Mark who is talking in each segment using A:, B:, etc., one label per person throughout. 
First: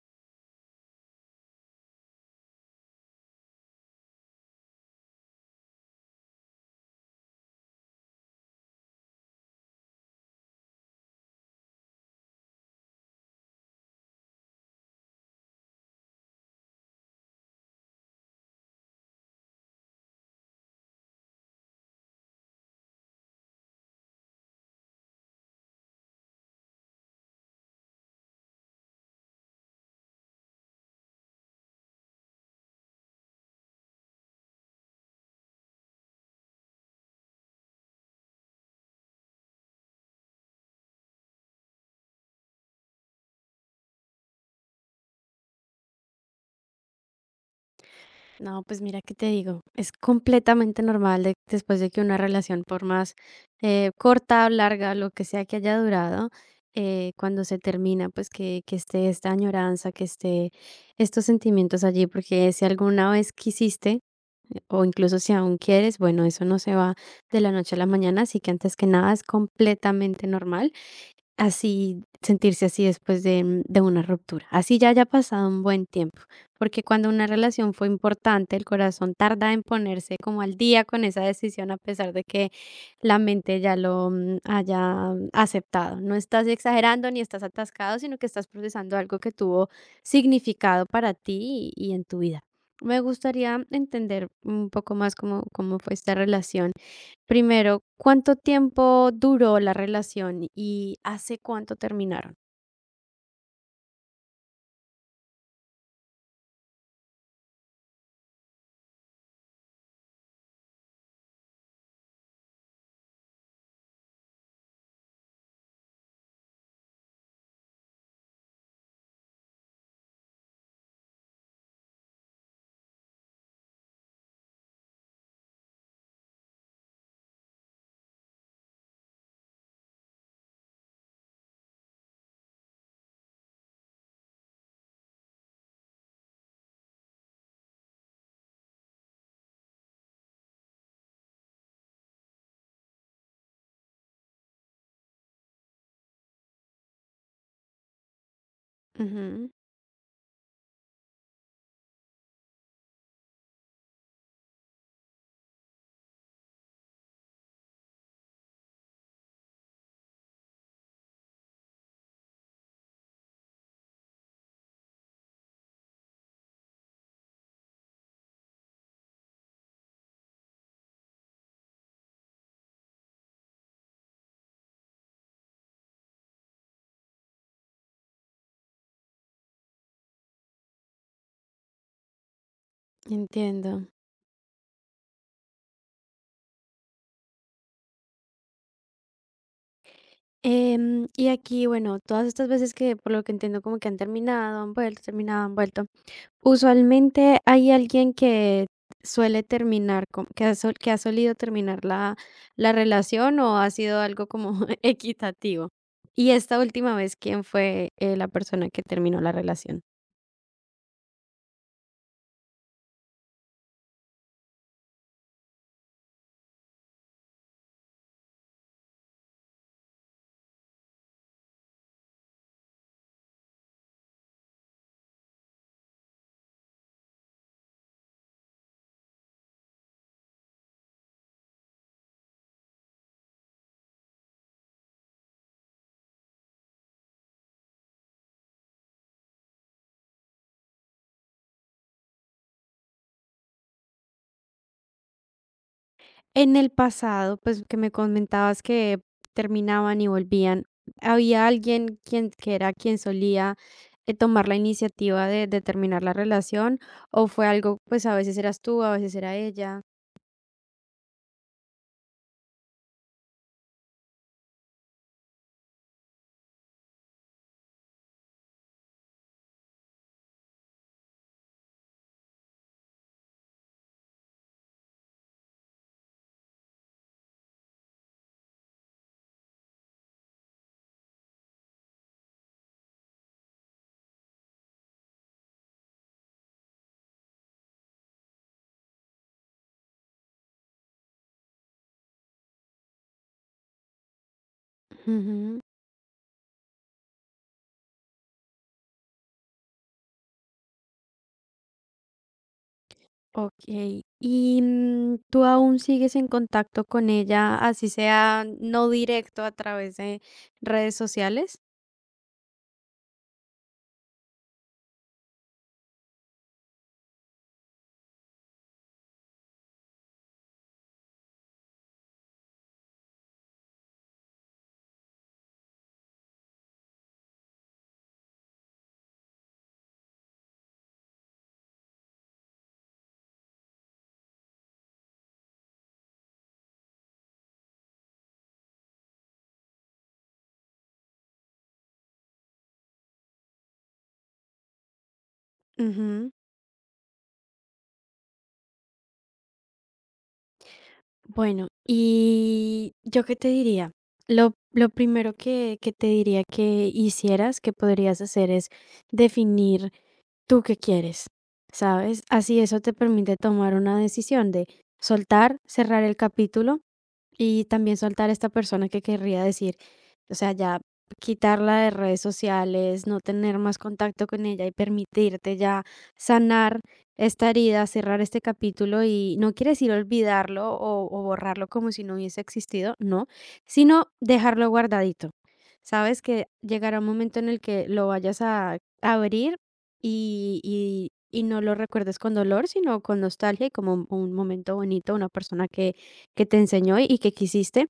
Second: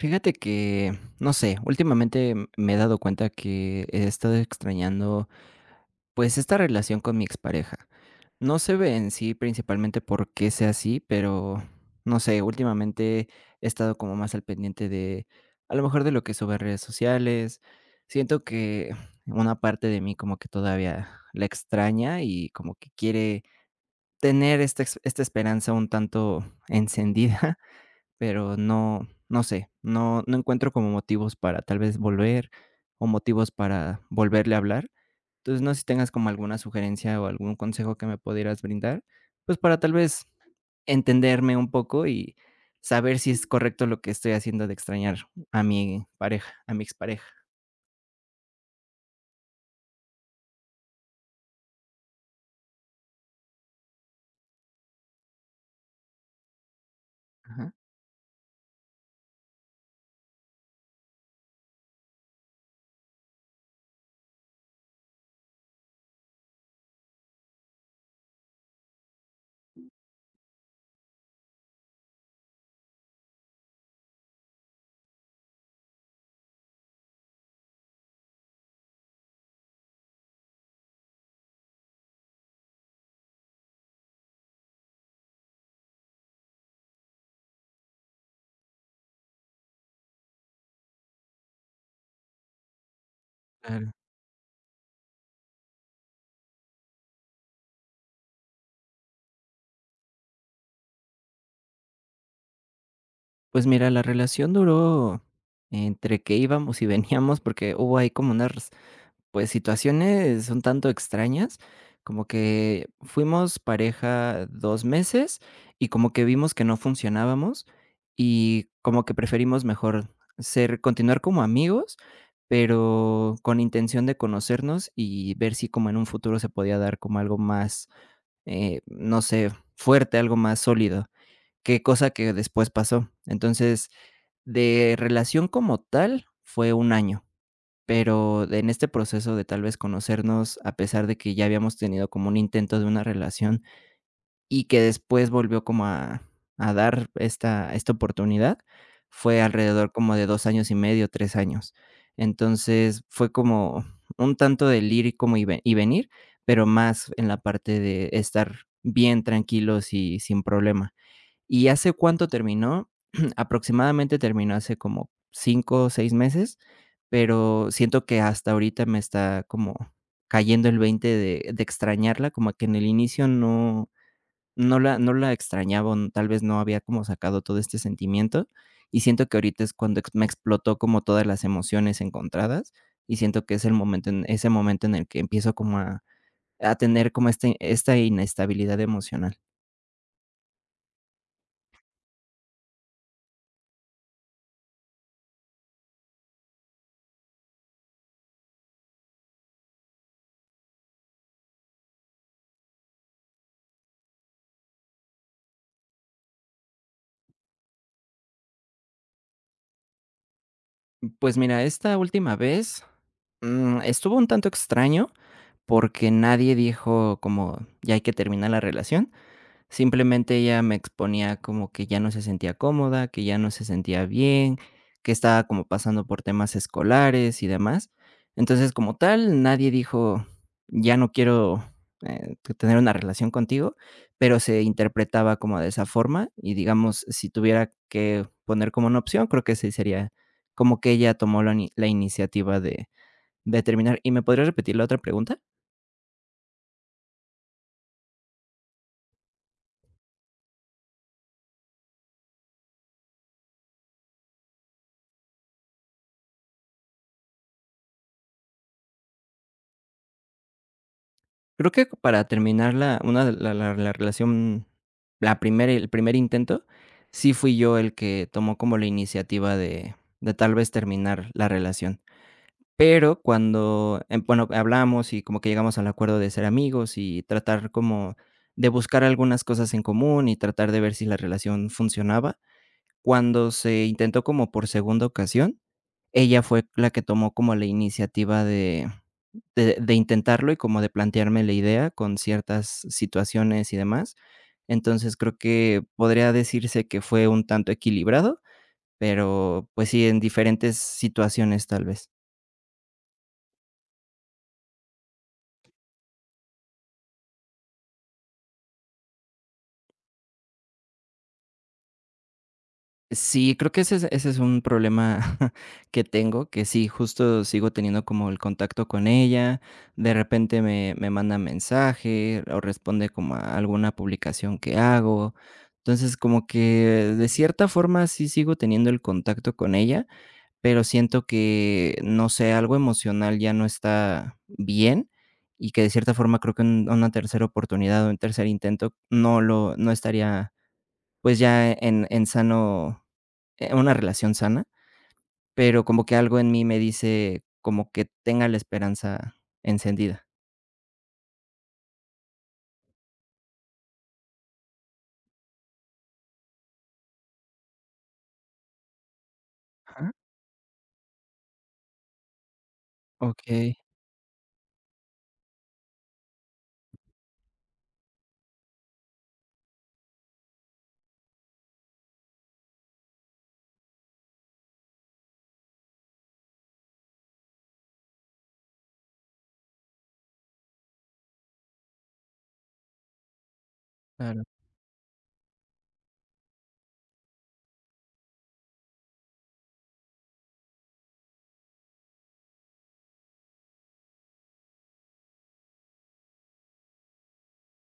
A: Fíjate que, no sé, últimamente me he dado cuenta que he estado extrañando, pues, esta relación con mi expareja. No se ve en sí principalmente por qué sea así, pero, no sé, últimamente he estado como más al pendiente de, a lo mejor de lo que sube a redes sociales. Siento que una parte de mí como que todavía la extraña y como que quiere tener esta, esta esperanza un tanto encendida, pero no, no sé, no encuentro como motivos para tal vez volver, o motivos para volverle a hablar. Entonces, no sé si tengas como alguna sugerencia o algún consejo que me pudieras brindar, pues, para tal vez entenderme un poco y saber si es correcto lo que estoy haciendo de extrañar a mi pareja, a mi expareja.
B: No, pues mira que te digo, es completamente normal después de que una relación, por más corta o larga, lo que sea que haya durado, cuando se
A: Ajá.
B: termina, pues que esté esta añoranza, que esté estos sentimientos allí, porque si alguna vez quisiste, o incluso si aún quieres, bueno, eso no se va de la noche a la mañana, así que antes que nada es completamente normal. Así, sentirse así después de, de una ruptura, así ya haya pasado un buen tiempo, porque cuando una relación fue importante, el corazón tarda en ponerse como al día con esa decisión, a pesar de que la mente ya lo haya aceptado. No estás exagerando ni estás atascado, sino que estás procesando algo que tuvo significado para ti y en tu vida. Me gustaría
A: Claro.
B: entender un poco más cómo fue esta relación. Primero, ¿cuánto tiempo duró la relación y hace cuánto terminaron?
A: Pues mira, la relación duró entre que íbamos y veníamos, porque hubo ahí como unas, pues, situaciones un tanto extrañas, como que fuimos pareja 2 meses y como que vimos que no funcionábamos, y como que preferimos mejor ser continuar como amigos, pero con intención de conocernos y ver si como en un futuro se podía dar como algo más, no sé, fuerte, algo más sólido, qué cosa que después pasó. Entonces, de relación como tal, fue 1 año. Pero en este proceso de tal vez conocernos, a pesar de que ya habíamos tenido como un intento de una relación y que después volvió como a dar esta oportunidad, fue
B: Ujú,
A: alrededor como de 2 años y medio, 3 años. Entonces, fue como un tanto del ir y como y ve y venir, pero más en la parte de estar bien tranquilos y sin problema. ¿Y hace cuánto terminó? Aproximadamente terminó hace como 5 o 6 meses, pero siento que hasta ahorita me está como cayendo el 20 de extrañarla, como que en el inicio no la extrañaba, o tal vez no había como sacado todo este sentimiento, y siento que ahorita es cuando ex me explotó como todas las emociones encontradas, y siento que es el
B: entiendo.
A: momento en ese momento en el que empiezo como a tener como esta inestabilidad emocional.
B: Y aquí, bueno, todas estas veces que, por lo que entiendo, como que han terminado, han vuelto, terminado, han vuelto. Usualmente hay alguien que suele terminar, que ha solido terminar la relación o ha sido algo como equitativo. Y esta última vez, ¿quién fue la persona que terminó la relación?
A: Pues mira, esta última vez, estuvo un tanto extraño porque nadie dijo como: "Ya hay que terminar la relación". Simplemente ella me exponía como que ya no se sentía cómoda, que ya no se sentía bien, que estaba como pasando por temas escolares y demás. Entonces, como tal, nadie dijo: "Ya no quiero, t tener una relación contigo", pero se interpretaba como de esa forma y, digamos, si tuviera que poner como una opción, creo que sí sería como que ella tomó la ni la iniciativa de terminar. ¿Y me podrías repetir la otra pregunta?
B: En el pasado, pues, que me comentabas que terminaban y volvían, ¿había alguien quien que era quien solía, tomar la iniciativa de terminar la relación, o fue algo, pues, a veces eras tú, a veces era ella?
A: Creo que para terminar la una de la la la relación, la primera el primer intento, sí fui yo el que tomó como la iniciativa de tal vez terminar la relación. Pero cuando, bueno, hablamos y como que llegamos al acuerdo de ser amigos y tratar como de buscar algunas cosas en común y tratar de ver si la relación funcionaba. Cuando se intentó como por segunda ocasión, ella fue la que tomó como la iniciativa de intentarlo y como de plantearme la idea con ciertas situaciones y demás. Entonces, creo
B: Ujú,
A: que podría decirse que fue un tanto equilibrado, pero, pues sí, en diferentes situaciones, tal vez.
B: okey. Y, mm, ¿tú aún sigues en contacto con ella, así sea no directo a través de redes sociales?
A: Sí, creo que ese es un problema que tengo, que sí, justo sigo teniendo como el contacto con ella, de repente me manda mensaje o responde como a alguna publicación que hago. Entonces, como que de cierta forma sí sigo teniendo el contacto con ella, pero siento que, no sé, algo emocional ya no está bien, y que de cierta forma creo que un una tercera oportunidad, o un tercer intento no estaría, pues, ya en sano en una relación sana, pero como que algo en mí me dice como que tenga la esperanza encendida.
B: Bueno, y yo qué te diría, lo primero que te diría que hicieras, que podrías hacer es definir
A: Ajá,
B: tú qué quieres, ¿sabes? Así eso te permite tomar
A: okey,
B: una decisión de soltar, cerrar el capítulo y también soltar a esta persona que querría decir, o sea, ya quitarla de redes sociales, no tener más contacto con ella y permitirte ya sanar esta herida, cerrar este capítulo y no quiere decir olvidarlo o borrarlo como si no hubiese existido, no, sino
A: claro,
B: dejarlo guardadito. Sabes que llegará un momento en el que lo vayas a abrir y, y, y no lo recuerdes con dolor, sino con nostalgia y como un momento bonito, una persona que te enseñó y que quisiste,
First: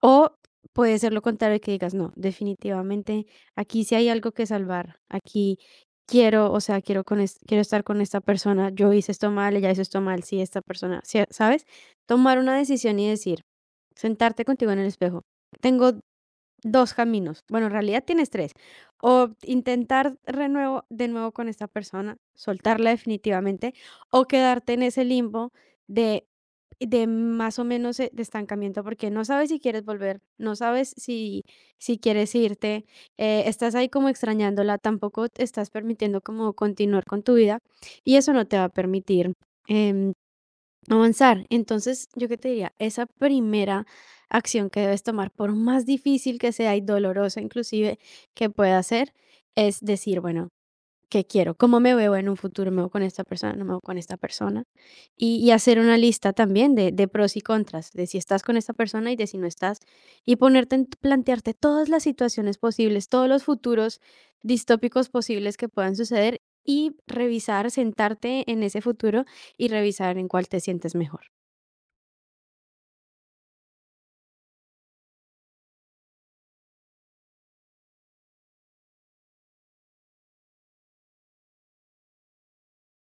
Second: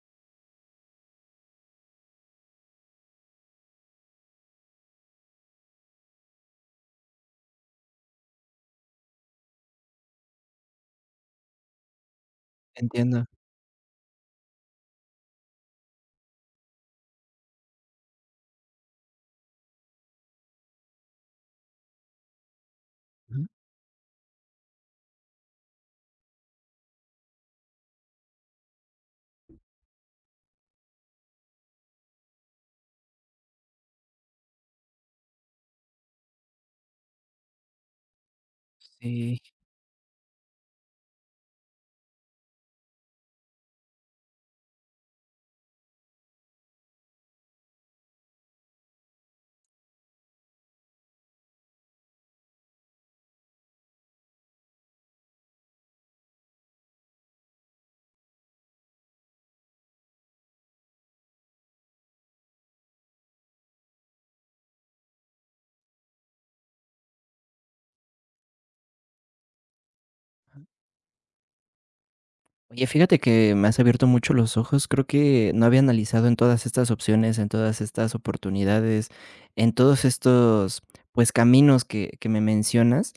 B: o puede ser lo contrario, que digas, no, definitivamente aquí sí hay algo que salvar, aquí quiero, o sea, quiero, quiero estar con esta persona, yo hice esto mal, ella hizo esto mal, sí, esta persona, sí, ¿sabes? Tomar una decisión y
A: entiendo.
B: decir, sentarte contigo en el espejo. Tengo 2 caminos. Bueno, en realidad tienes tres. O intentar renuevo de nuevo con esta persona, soltarla
A: Ujú,
B: definitivamente, o quedarte en ese limbo de de más o menos, de estancamiento, porque no sabes si quieres volver, no sabes si quieres irte, estás ahí como extrañándola, tampoco te estás permitiendo como continuar con tu vida, y eso no te va a permitir,
A: sí.
B: em avanzar. Entonces, yo qué te diría, esa primera acción que debes tomar, por más difícil que sea y dolorosa inclusive que pueda ser, es decir, bueno, qué quiero, cómo me veo en un futuro, me veo con esta persona, no me veo con esta persona. Y hacer una lista también de pros y contras, de si estás con esta persona y de si no estás. Y ponerte, plantearte todas las situaciones posibles, todos los futuros distópicos posibles que puedan suceder y revisar, sentarte en ese futuro y revisar en cuál te sientes mejor.
A: Oye, fíjate que me has abierto mucho los ojos. Creo que no había analizado en todas estas opciones, en todas estas oportunidades, en todos estos, pues, caminos que me mencionas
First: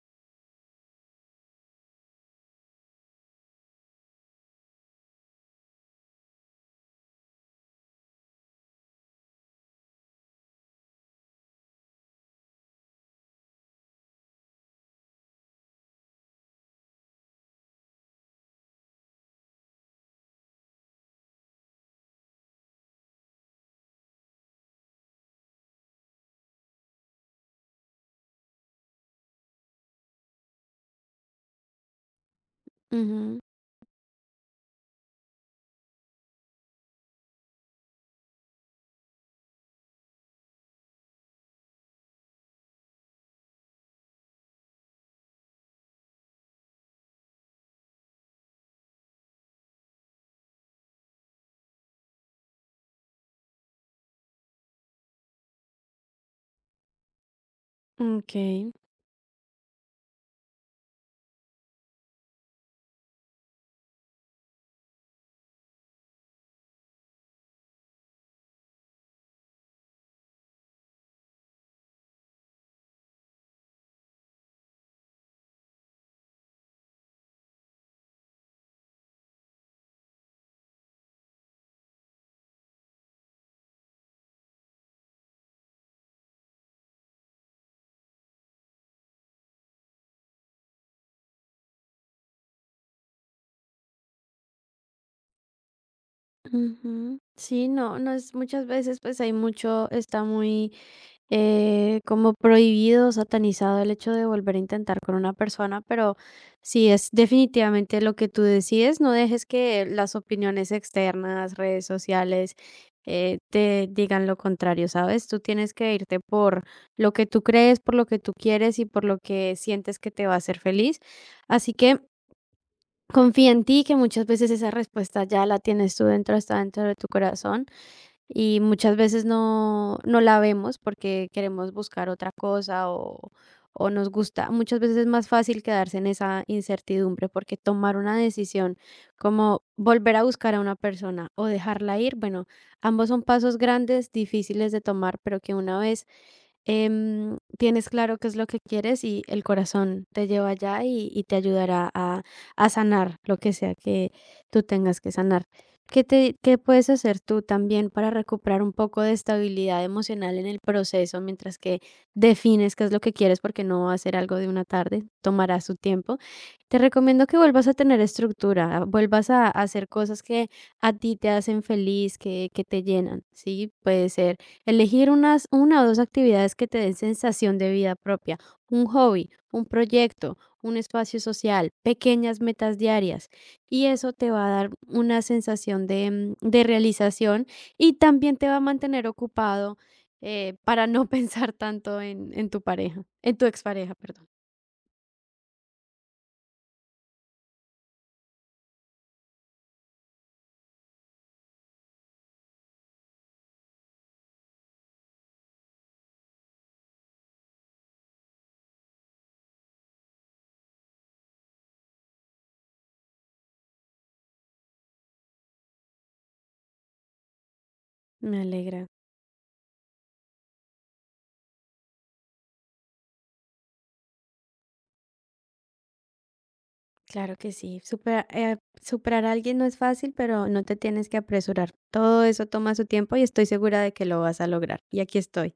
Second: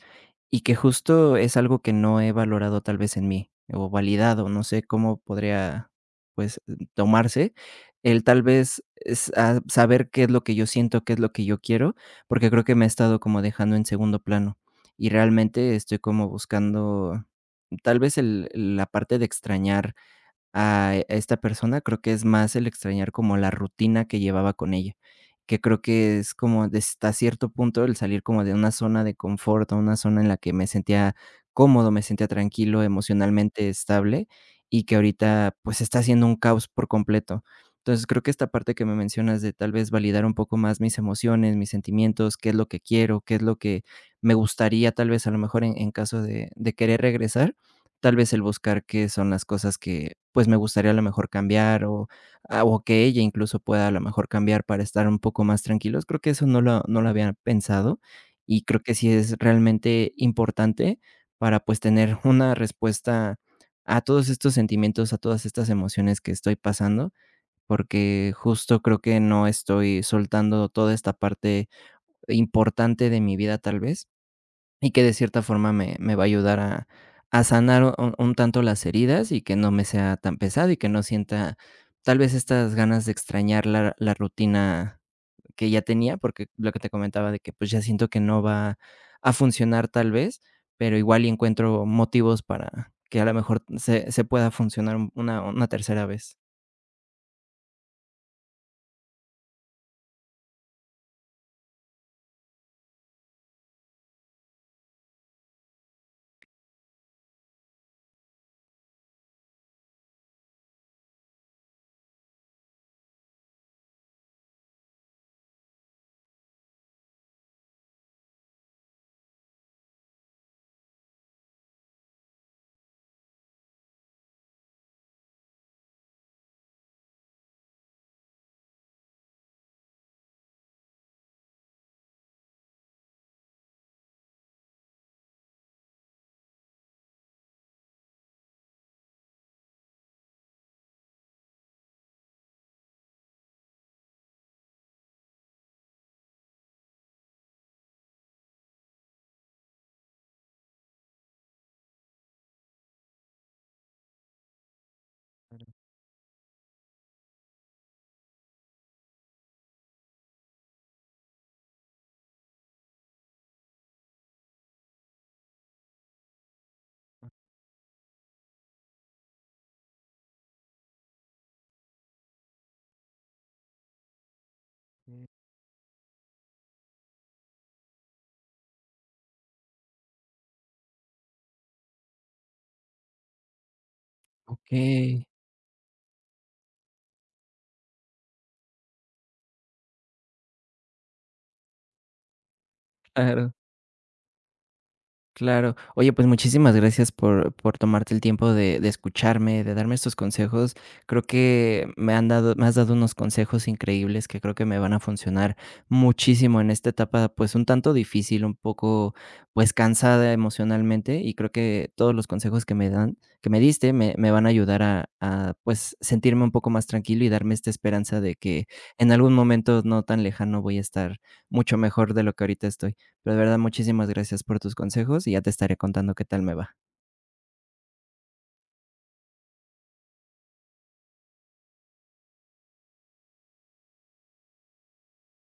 A: y que justo es algo que no he valorado tal vez en mí o validado. No sé cómo podría, pues, tomarse el tal vez es, ah, saber qué es lo que yo siento, qué es lo que yo quiero, porque creo que me he estado como dejando en segundo plano y realmente estoy como buscando. Tal vez el la parte de extrañar a esta persona, creo que es más el extrañar como la rutina que llevaba con ella, que creo que es como de hasta cierto punto el salir como de una zona de confort, a una zona en la que me sentía cómodo, me sentía tranquilo,
B: Ujú.
A: emocionalmente estable, y que ahorita, pues, está siendo un caos por completo. Entonces, creo que esta parte que me mencionas de tal vez validar un poco más mis emociones, mis sentimientos, qué es lo que quiero, qué es lo que me gustaría, tal vez, a lo mejor en caso de querer regresar, tal vez el buscar qué son las cosas que, pues, me gustaría a lo mejor cambiar o ah, o que ella incluso pueda a lo mejor cambiar para estar un poco más tranquilos. Creo que eso no lo había pensado
B: Ok.
A: y creo que sí es realmente importante para, pues, tener una respuesta a todos estos sentimientos, a todas estas emociones que estoy pasando, porque justo creo que no estoy soltando toda esta parte importante de mi vida, tal vez. Y que de cierta forma me va a ayudar a sanar un tanto las heridas y que no me sea tan pesado y que no sienta tal vez estas ganas de extrañar la rutina que ya tenía, porque lo que te comentaba de que, pues, ya siento que no va a funcionar tal vez, pero igual y encuentro motivos para que a lo mejor se pueda funcionar una tercera vez.
B: Ujú. Sí, no, no es muchas veces pues hay mucho, está muy como prohibido, satanizado el hecho de volver a intentar con una persona, pero si es definitivamente lo que tú decides, no dejes que las opiniones externas, redes sociales, te digan lo contrario, ¿sabes? Tú tienes que irte por lo que tú crees, por lo que tú quieres y por lo que sientes que te va a hacer feliz. Así que confía en ti, que muchas veces esa respuesta ya la tienes tú dentro, está dentro de tu corazón y muchas veces no la vemos porque queremos buscar otra cosa o nos gusta. Muchas veces es más fácil quedarse en esa incertidumbre porque tomar una decisión como volver a buscar a una persona o dejarla ir, bueno, ambos son pasos grandes, difíciles de tomar, pero que una vez tienes claro qué es lo que quieres y el corazón te lleva allá y te ayudará a sanar lo que sea que tú tengas que sanar. Qué puedes hacer tú también para recuperar un poco de estabilidad emocional en el proceso mientras que defines qué es lo que quieres? Porque no va a ser algo de una tarde, tomará su tiempo. Te recomiendo que vuelvas a tener estructura, vuelvas a hacer cosas que a ti te hacen feliz, que te llenan, ¿sí? Puede ser elegir
A: Mm,
B: una o dos actividades que te den sensación de vida propia, un hobby, un proyecto, un espacio social, pequeñas metas diarias y eso te va a dar una sensación de, de realización y también te va a mantener ocupado para no pensar tanto en tu pareja, en tu
A: claro.
B: expareja, perdón.
A: Claro. Oye, pues muchísimas gracias por tomarte el tiempo de escucharme, de darme estos consejos. Creo que me has dado unos consejos increíbles que creo que me van a funcionar muchísimo en esta etapa, pues un tanto difícil, un poco pues cansada emocionalmente. Y creo que todos los consejos que me diste, me van a ayudar a pues sentirme un poco más tranquilo y darme esta esperanza de
B: Me
A: que
B: alegra,
A: en algún momento no tan lejano voy a estar mucho mejor de lo que ahorita estoy. Pero de verdad, muchísimas gracias por tus consejos y ya te estaré contando qué tal me va.
B: claro que sí. Superar a alguien no es fácil, pero no te tienes que apresurar. Todo eso toma su tiempo y estoy segura de que lo vas a lograr. Y aquí estoy.